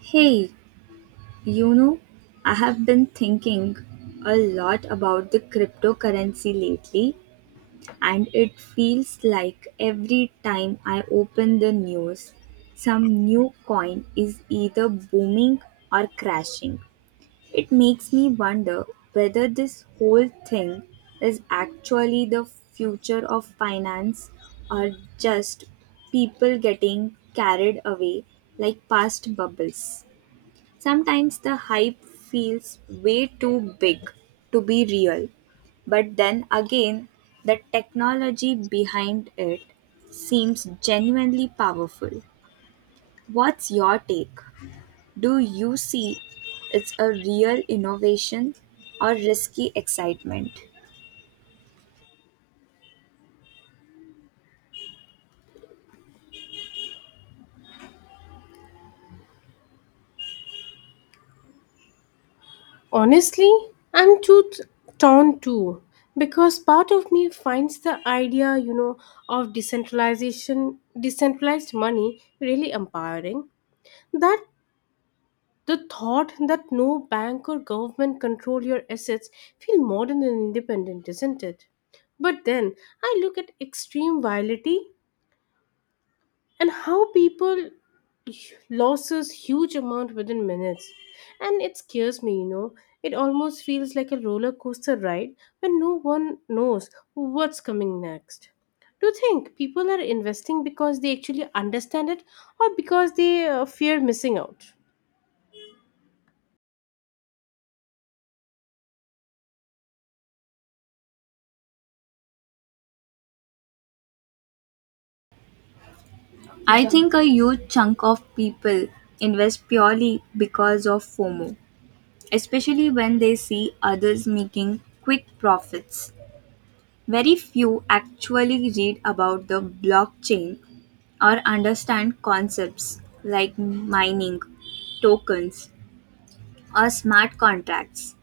Hey, you know, I have been thinking a lot about the cryptocurrency lately, and it feels like every time I open the news, some new coin is either booming or crashing. It makes me wonder whether this whole thing is actually the future of finance or just people getting carried away like past bubbles. Sometimes the hype feels way too big to be real, but then again, the technology behind it seems genuinely powerful. What's your take? Do you see it's a real innovation or risky excitement? Honestly, I'm too t- torn too because part of me finds the idea, of decentralization, decentralized money really empowering. That the thought that no bank or government control your assets feel modern and independent, isn't it? But then I look at extreme violence and how people loses huge amount within minutes and it scares me. It almost feels like a roller coaster ride when no one knows what's coming next. Do you think people are investing because they actually understand it or because they fear missing out? I think a huge chunk of people invest purely because of FOMO, especially when they see others making quick profits. Very few actually read about the blockchain or understand concepts like mining, tokens, or smart contracts.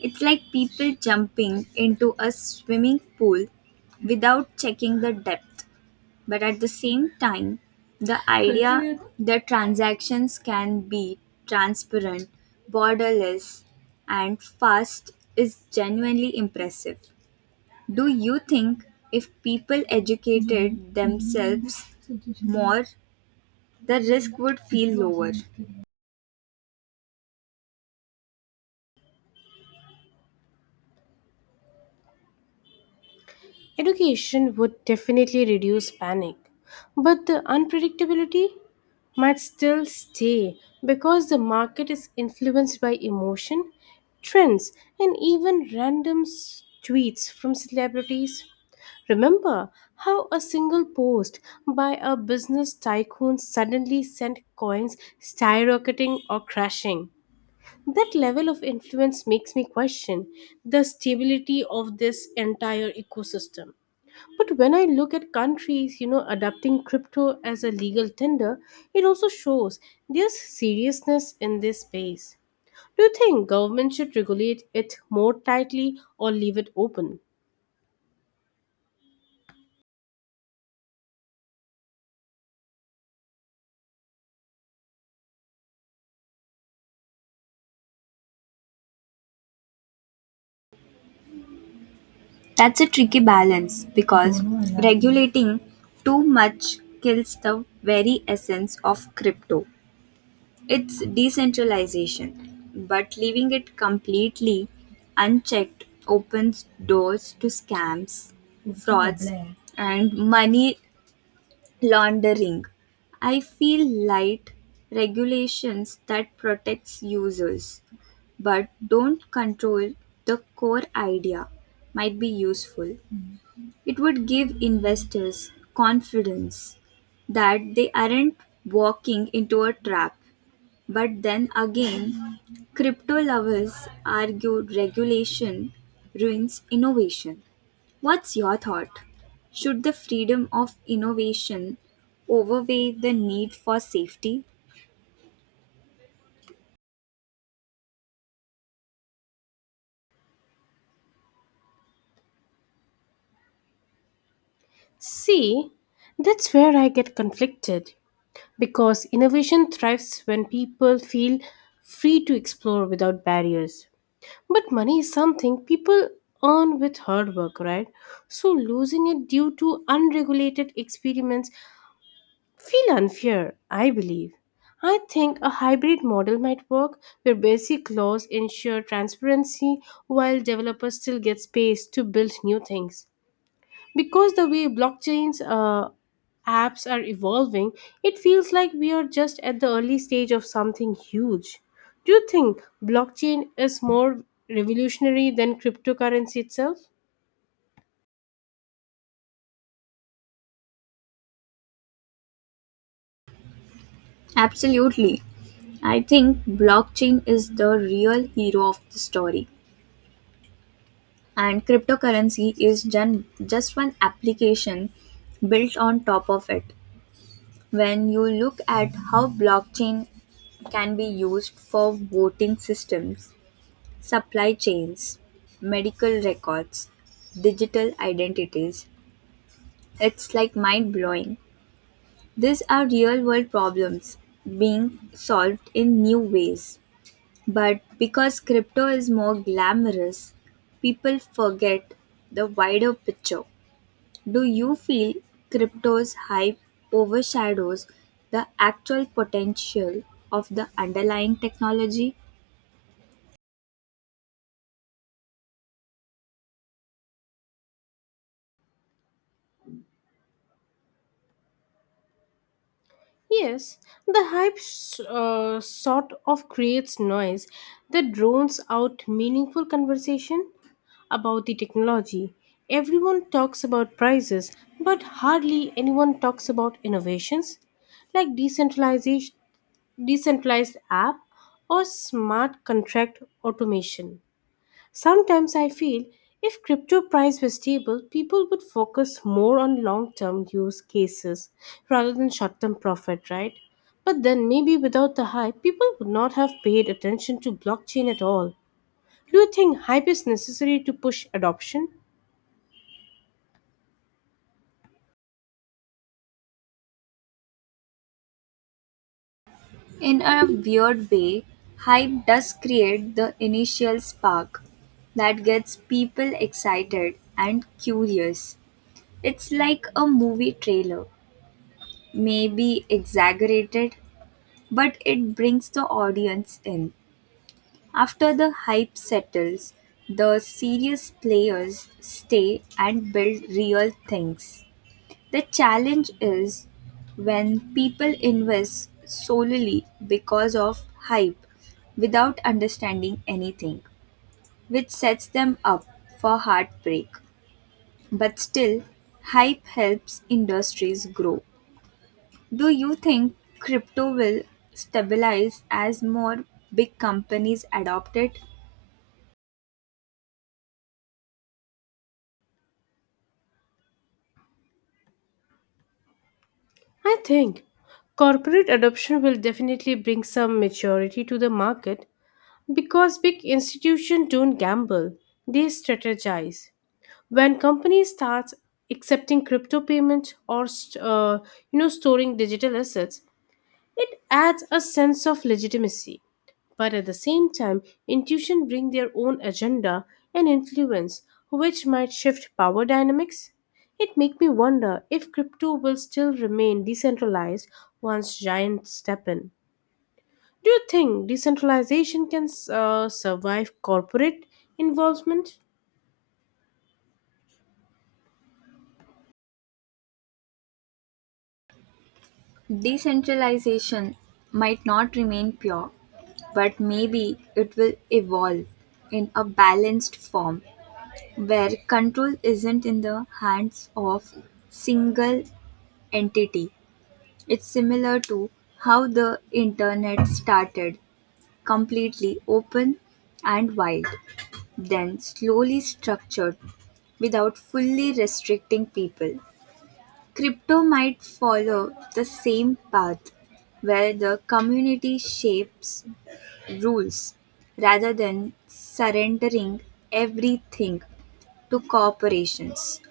It's like people jumping into a swimming pool without checking the depth. But at the same time, the idea that transactions can be transparent, borderless, and fast is genuinely impressive. Do you think if people educated themselves more, the risk would feel lower? Education would definitely reduce panic, but the unpredictability might still stay because the market is influenced by emotion, trends, and even tweets from celebrities. Remember how a single post by a business tycoon suddenly sent coins skyrocketing or crashing. That level of influence makes me question the stability of this entire ecosystem. But when I look at countries, adopting crypto as a legal tender, it also shows there's seriousness in this space. Do you think government should regulate it more tightly or leave it open? That's a tricky balance because regulating too much kills the very essence of crypto. It's decentralization, but leaving it completely unchecked opens doors to scams, frauds, and money laundering. I feel light regulations that protects users but don't control the core idea might be useful. It would give investors confidence that they aren't walking into a trap. But then again, crypto lovers argue regulation ruins innovation. What's your thought? Should the freedom of innovation overweigh the need for safety? See, that's where I get conflicted because innovation thrives when people feel free to explore without barriers. But money is something people earn with hard work, right? So losing it due to unregulated experiments feel unfair, I believe. I think a hybrid model might work where basic laws ensure transparency while developers still get space to build new things. Because the way blockchains apps are evolving, it feels like we are just at the early stage of something huge. Do you think blockchain is more revolutionary than cryptocurrency itself? Absolutely. I think blockchain is the real hero of the story, and cryptocurrency is just one application built on top of it. When you look at how blockchain can be used for voting systems, supply chains, medical records, digital identities, it's like mind blowing. These are real world problems being solved in new ways. But because crypto is more glamorous, people forget the wider picture. Do you feel crypto's hype overshadows the actual potential of the underlying technology? Yes, the sort of creates noise that drones out meaningful conversation about the technology. Everyone talks about prices, but hardly anyone talks about innovations like decentralization, decentralized app or smart contract automation. Sometimes I feel if crypto price were stable, people would focus more on long-term use cases rather than short-term profit, right? But then maybe without the hype, people would not have paid attention to blockchain at all. Do you think hype is necessary to push adoption? In a weird way, hype does create the initial spark that gets people excited and curious. It's like a movie trailer, maybe exaggerated, but it brings the audience in. After the hype settles, the serious players stay and build real things. The challenge is when people invest solely because of hype without understanding anything, which sets them up for heartbreak. But still, hype helps industries grow. Do you think crypto will stabilize as more big companies adopt it? I think corporate adoption will definitely bring some maturity to the market because big institutions don't gamble, they strategize. When companies start accepting crypto payments or storing digital assets, it adds a sense of legitimacy, but at the same time intuition bring their own agenda and influence, which might shift power dynamics. It make me wonder if crypto will still remain decentralized once giants step in. Do you think decentralization can survive corporate involvement? Decentralization might not remain pure, but maybe it will evolve in a balanced form where control isn't in the hands of single entity. It's similar to how the internet started completely open and wild, then slowly structured without fully restricting people. Crypto might follow the same path, where the community shapes rules rather than surrendering everything to corporations.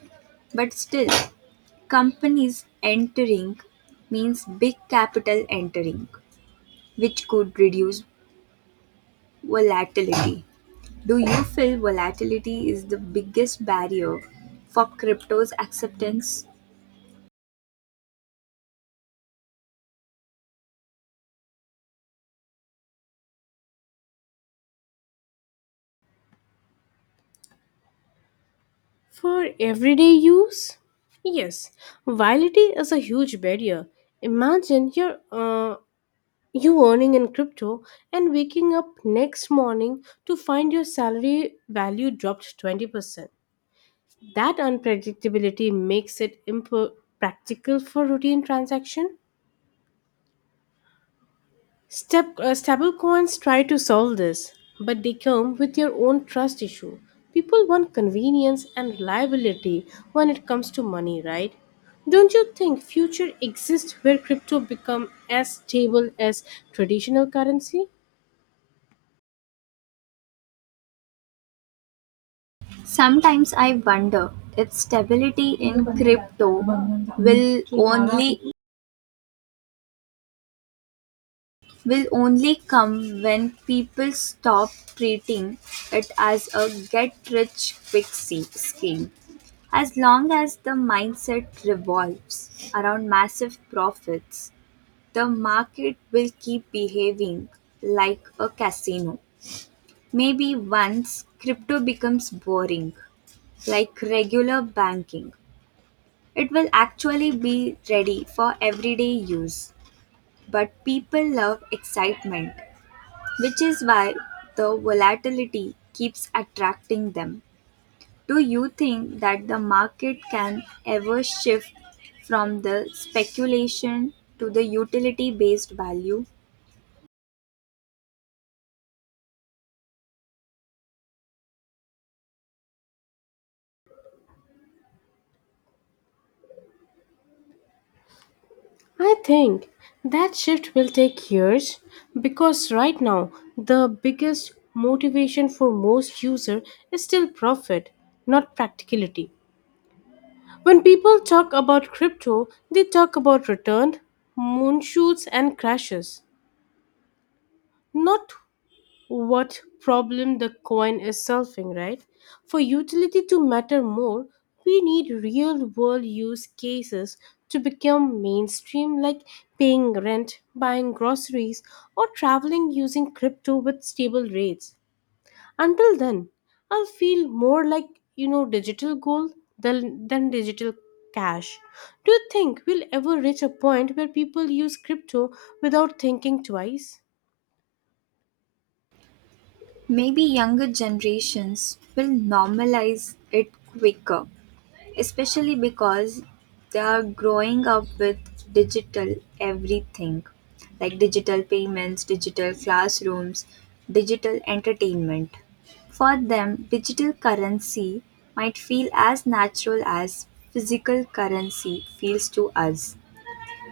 But still, companies entering means big capital entering, which could reduce volatility. Do you feel volatility is the biggest barrier for crypto's acceptance? For everyday use? Yes, volatility is a huge barrier. Imagine you earning in crypto and waking up next morning to find your salary value dropped 20%. That unpredictability makes it impractical for routine transaction. Stablecoins try to solve this, but they come with their own trust issue. People want convenience and reliability when it comes to money, right? Don't you think future exists where crypto become as stable as traditional currency? Sometimes I wonder if stability in crypto will only will only come when people stop treating it as a get rich quick scheme. As long as the mindset revolves around massive profits, the market will keep behaving like a casino. Maybe once crypto becomes boring, like regular banking, it will actually be ready for everyday use. But people love excitement, which is why the volatility keeps attracting them. Do you think that the market can ever shift from the speculation to the utility based value? I think that shift will take years because right now the biggest motivation for most user is still profit, not practicality. When people talk about crypto, they talk about return, moon shoots, and crashes, not what problem the coin is solving, right? For utility to matter more, we need real world use cases to become mainstream, like paying rent, buying groceries, or traveling using crypto with stable rates. Until then, I'll feel more like digital gold than digital cash. Do you think we'll ever reach a point where people use crypto without thinking twice? Maybe younger generations will normalize it quicker, especially because they are growing up with digital everything like digital payments, digital classrooms, digital entertainment. For them, digital currency might feel as natural as physical currency feels to us.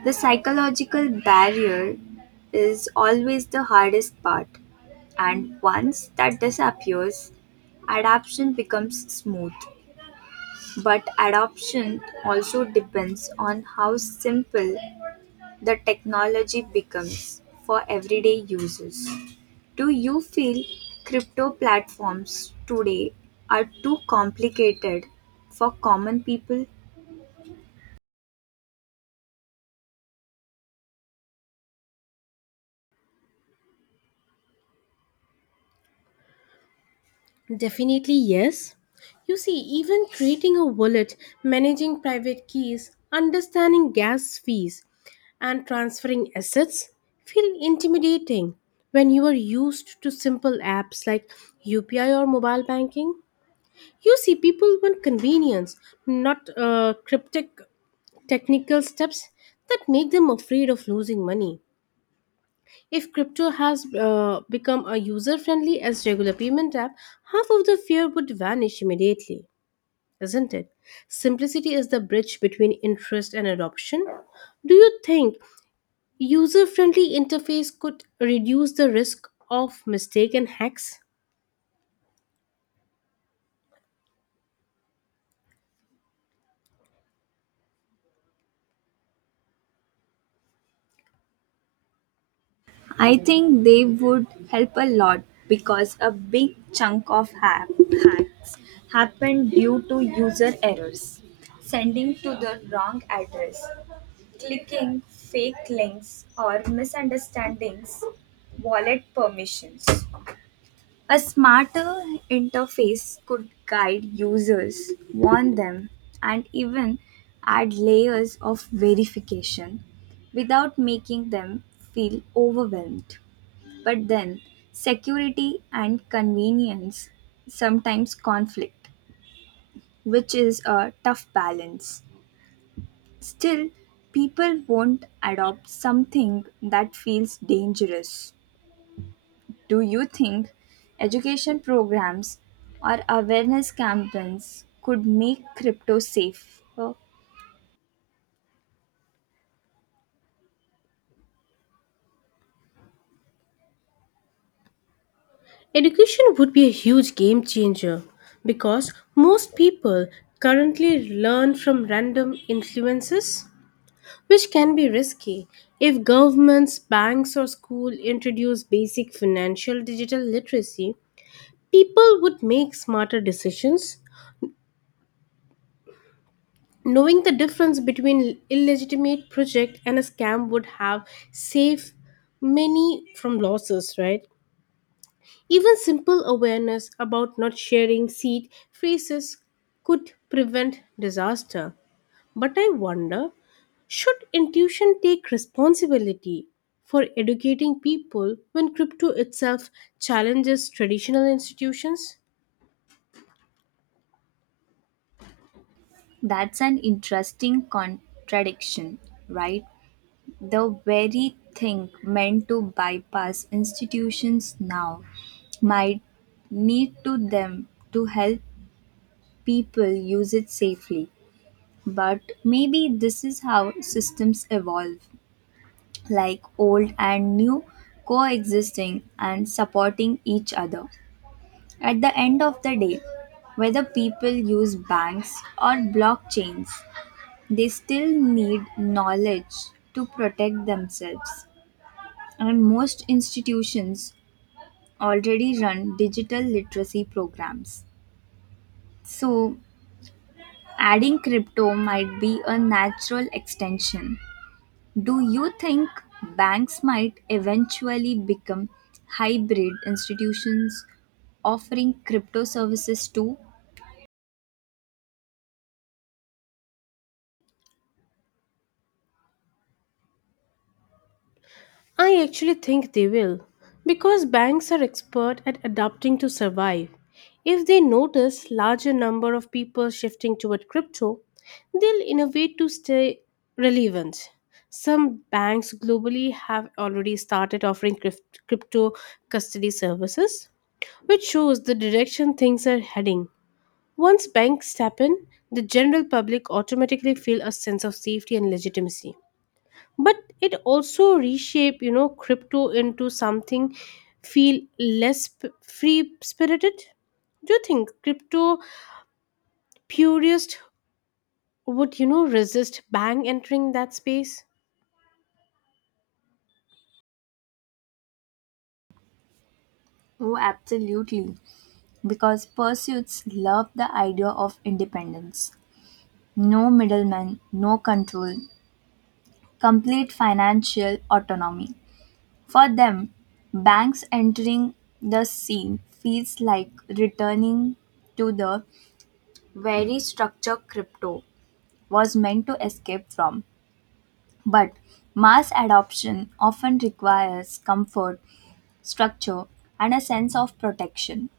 The psychological barrier is always the hardest part, and once that disappears, adaptation becomes smooth. But adoption also depends on how simple the technology becomes for everyday users. Do you feel crypto platforms today are too complicated for common people? Definitely yes. You see, even creating a wallet, managing private keys, understanding gas fees, and transferring assets feel intimidating when you are used to simple apps like UPI or mobile banking. You see, people want convenience, not cryptic technical steps that make them afraid of losing money. If crypto has become a user friendly as regular payment app, half of the fear would vanish immediately, isn't it? Simplicity is the bridge between interest and adoption. Do you think user friendly interface could reduce the risk of mistake and hacks? I think they would help a lot because a big chunk of hacks happened due to user errors, sending to the wrong address, clicking fake links, or misunderstandings wallet permissions. A smarter interface could guide users, warn them, and even add layers of verification without making them feel overwhelmed. But then, security and convenience sometimes conflict, which is a tough balance. Still, people won't adopt something that feels dangerous. Do you think education programs or awareness campaigns could make crypto safe? Well, Education would be a huge game changer because most people currently learn from random influences, which can be risky. If governments, banks, or school introduce basic financial digital literacy, people would make smarter decisions. Knowing the difference between illegitimate project and a scam would have saved many from losses, right? Even simple awareness about not sharing seed phrases could prevent disaster. But I wonder, should intuition take responsibility for educating people when crypto itself challenges traditional institutions? that's an interesting contradiction, right? The very thing meant to bypass institutions now might need to them to help people use it safely. But maybe this is how systems evolve, like old and new coexisting and supporting each other. At the end of the day, whether people use banks or blockchains, they still need knowledge to protect themselves. And most institutions already run digital literacy programs. So, adding crypto might be a natural extension. Do you think banks might eventually become hybrid institutions offering crypto services too? I actually think they will, because banks are expert at adapting to survive. If they notice larger number of people shifting toward crypto, they'll innovate to stay relevant. Some banks globally have already started offering crypto custody services, which shows the direction things are heading. Once banks step in, the general public automatically feel a sense of safety and legitimacy, but it also reshape crypto into something feel less free spirited. Do you think crypto purist would resist bank entering that space? Oh, absolutely. Because pursuits love the idea of independence. No middleman, no control, complete financial autonomy. For them, banks entering the scene feels like returning to the very structure crypto was meant to escape from. But mass adoption often requires comfort, structure, and a sense of protection,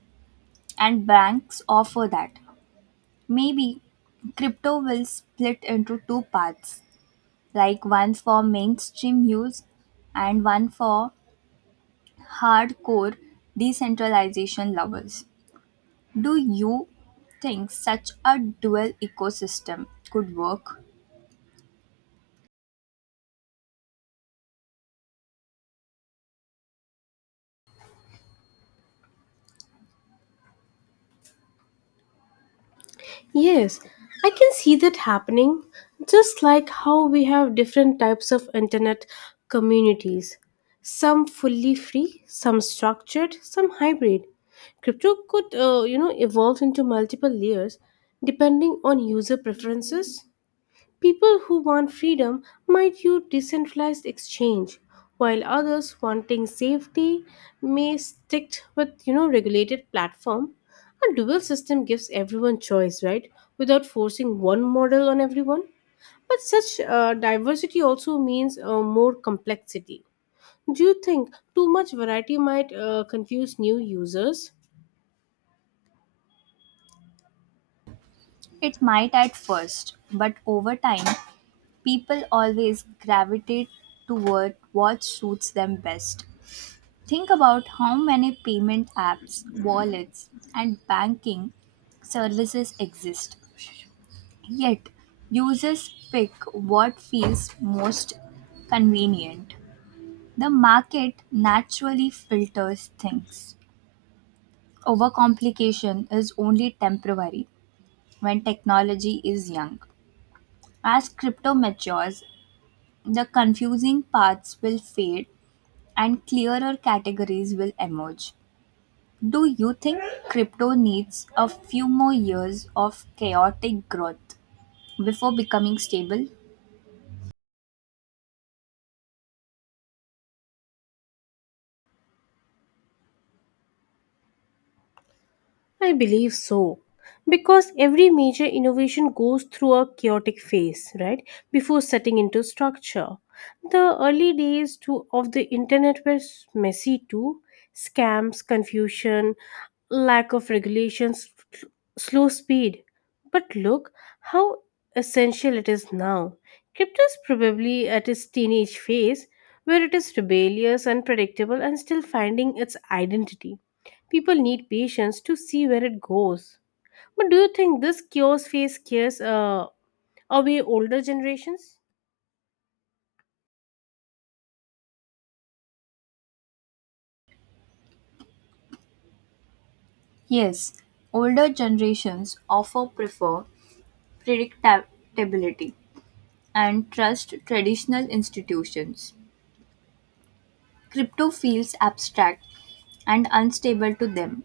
and banks offer that. Maybe crypto will split into two paths, like one for mainstream use and one for hardcore decentralization lovers. Do you think such a dual ecosystem could work? Yes, I can see that happening, just like how we have different types of internet communities. Some fully free, some structured, some hybrid. Crypto could, evolve into multiple layers depending on user preferences. People who want freedom might use decentralized exchange, while others wanting safety may stick with regulated platform. A dual system gives everyone choice, right? Without forcing one model on everyone. But such diversity also means more complexity. Do you think too much variety might confuse new users? It might at first, but over time, people always gravitate toward what suits them best. Think about how many payment apps, wallets, and banking services exist. Yet, users pick what feels most convenient. The market naturally filters things. Overcomplication is only temporary when technology is young. As crypto matures, the confusing parts will fade and clearer categories will emerge. Do you think crypto needs a few more years of chaotic growth before becoming stable? I believe so. Because every major innovation goes through a chaotic phase, right, before setting into structure. The early days of the internet were messy too: scams, confusion, lack of regulations, slow speed. But look how essential it is now. Crypto is probably at its teenage phase where it is rebellious, unpredictable, and still finding its identity. People need patience to see where it goes. But do you think this chaos phase scares away older generations? Yes, older generations often prefer predictability and trust traditional institutions. Crypto feels abstract and unstable to them,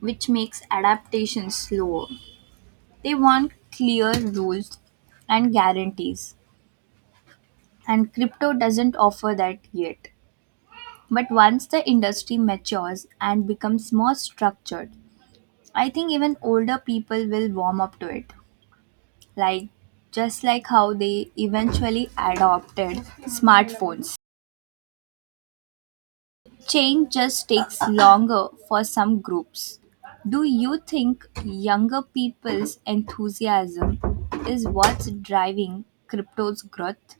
which makes adaptation slower. They want clear rules and guarantees, and crypto doesn't offer that yet. But once the industry matures and becomes more structured, I think even older people will warm up to it. Like just like how they eventually adopted smartphones. Change just takes longer for some groups. Do you think younger people's enthusiasm is what's driving crypto's growth?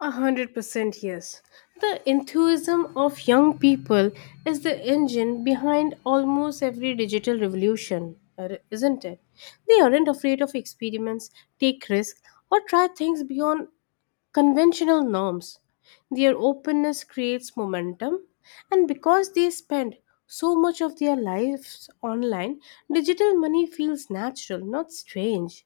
100% yes. The enthusiasm of young people is the engine behind almost every digital revolution, isn't it? They aren't afraid of experiments, take risks, or try things beyond conventional norms. Their openness creates momentum, and because they spend so much of their lives online, digital money feels natural, not strange.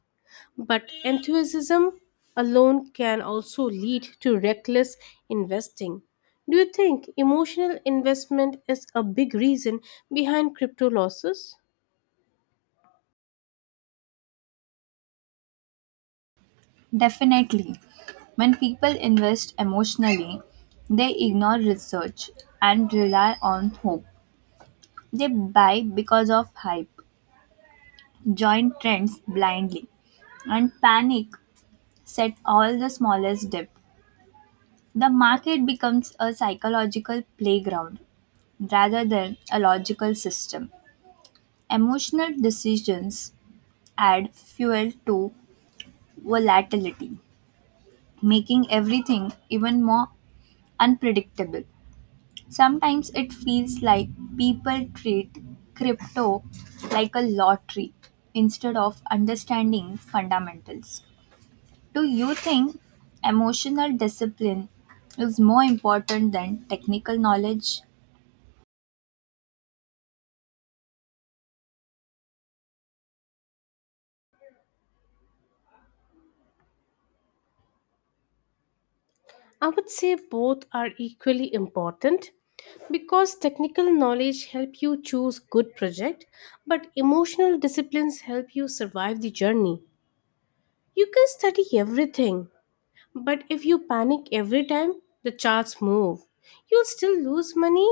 But enthusiasm alone can also lead to reckless investing. Do you think emotional investment is a big reason behind crypto losses? Definitely. When people invest emotionally, they ignore research and rely on hope. They buy because of hype, join trends blindly, and panic set all the smallest dip. The market becomes a psychological playground rather than a logical system. Emotional decisions add fuel to volatility, making everything even more unpredictable. Sometimes it feels like people treat crypto like a lottery instead of understanding fundamentals. Do you think emotional discipline is more important than technical knowledge? I would say both are equally important because technical knowledge help you choose good project but emotional disciplines help you survive the journey. You can study everything but if you panic every time the charts move, you'll still lose money.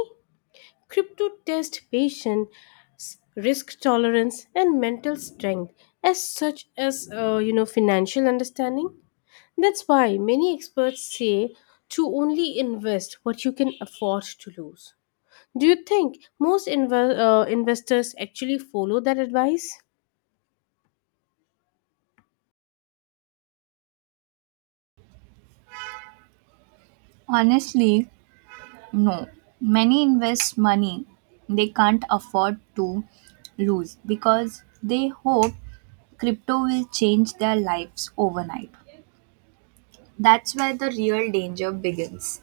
Crypto test patience, risk tolerance and mental strength as such as financial understanding. That's why many experts say to only invest what you can afford to lose. Do you think most investors actually follow that advice? Honestly, no, many invest money they can't afford to lose because they hope crypto will change their lives overnight. That's where the real danger begins.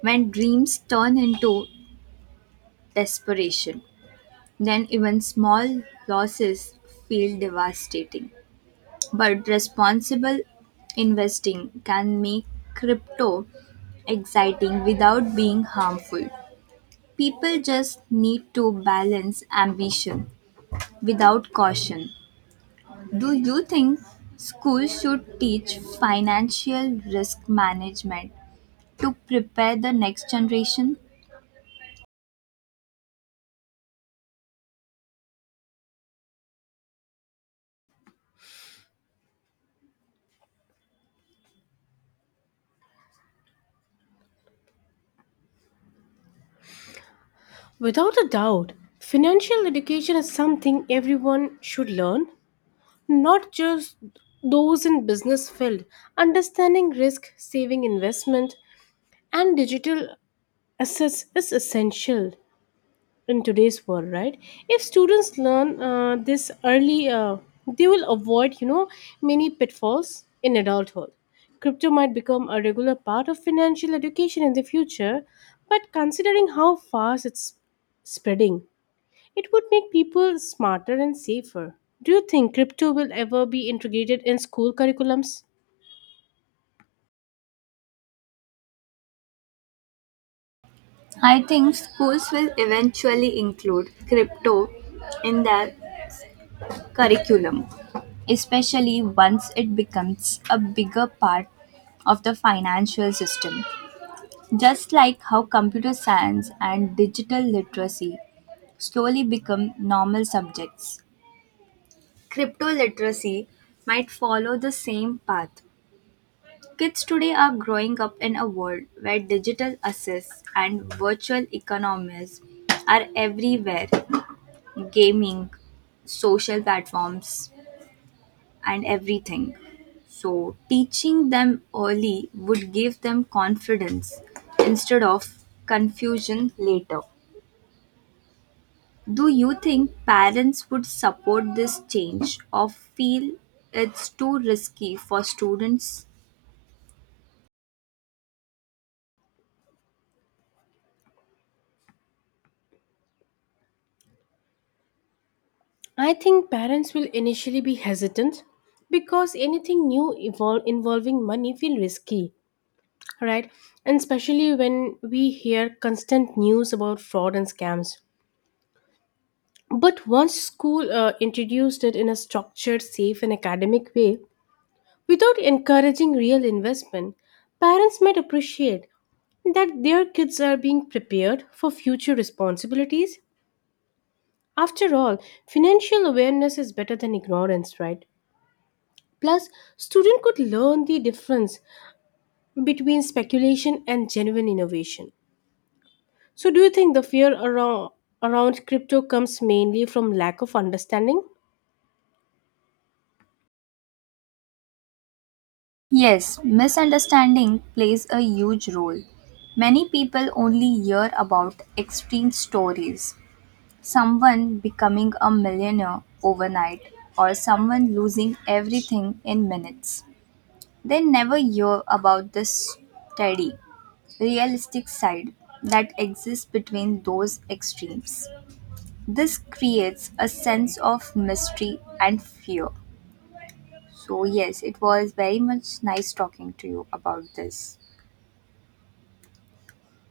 When dreams turn into desperation, then even small losses feel devastating. But responsible investing can make crypto exciting without being harmful. People just need to balance ambition without caution. Do you think schools should teach financial risk management to prepare the next generation? Without a doubt, financial education is something everyone should learn, not just those in business field. Understanding risk, saving investment, and digital assets is essential in today's world, right? If students learn this early, they will avoid many pitfalls in adulthood. Crypto might become a regular part of financial education in the future, but considering how fast it's spreading, it would make people smarter and safer. Do you think crypto will ever be integrated in school curriculums? I think schools will eventually include crypto in their curriculum, especially once it becomes a bigger part of the financial system. Just like how computer science and digital literacy slowly become normal subjects. Crypto literacy might follow the same path. Kids today are growing up in a world where digital assets and virtual economies are everywhere gaming, social platforms, and everything. So, teaching them early would give them confidence instead of confusion later. Do you think parents would support this change or feel it's too risky for students? I think parents will initially be hesitant because anything new involving money feel risky, right? And especially when we hear constant news about fraud and scams. But once school introduced it in a structured, safe, and academic way, without encouraging real investment, parents might appreciate that their kids are being prepared for future responsibilities. After all, financial awareness is better than ignorance, right? Plus, student could learn the difference between speculation and genuine innovation. So, do you think the fear around crypto comes mainly from lack of understanding? Yes, misunderstanding plays a huge role. Many people only hear about extreme stories someone becoming a millionaire overnight or someone losing everything in minutes. They never hear about the steady, realistic side that exists between those extremes. This creates a sense of mystery and fear. So, yes, it was very much nice talking to you about this.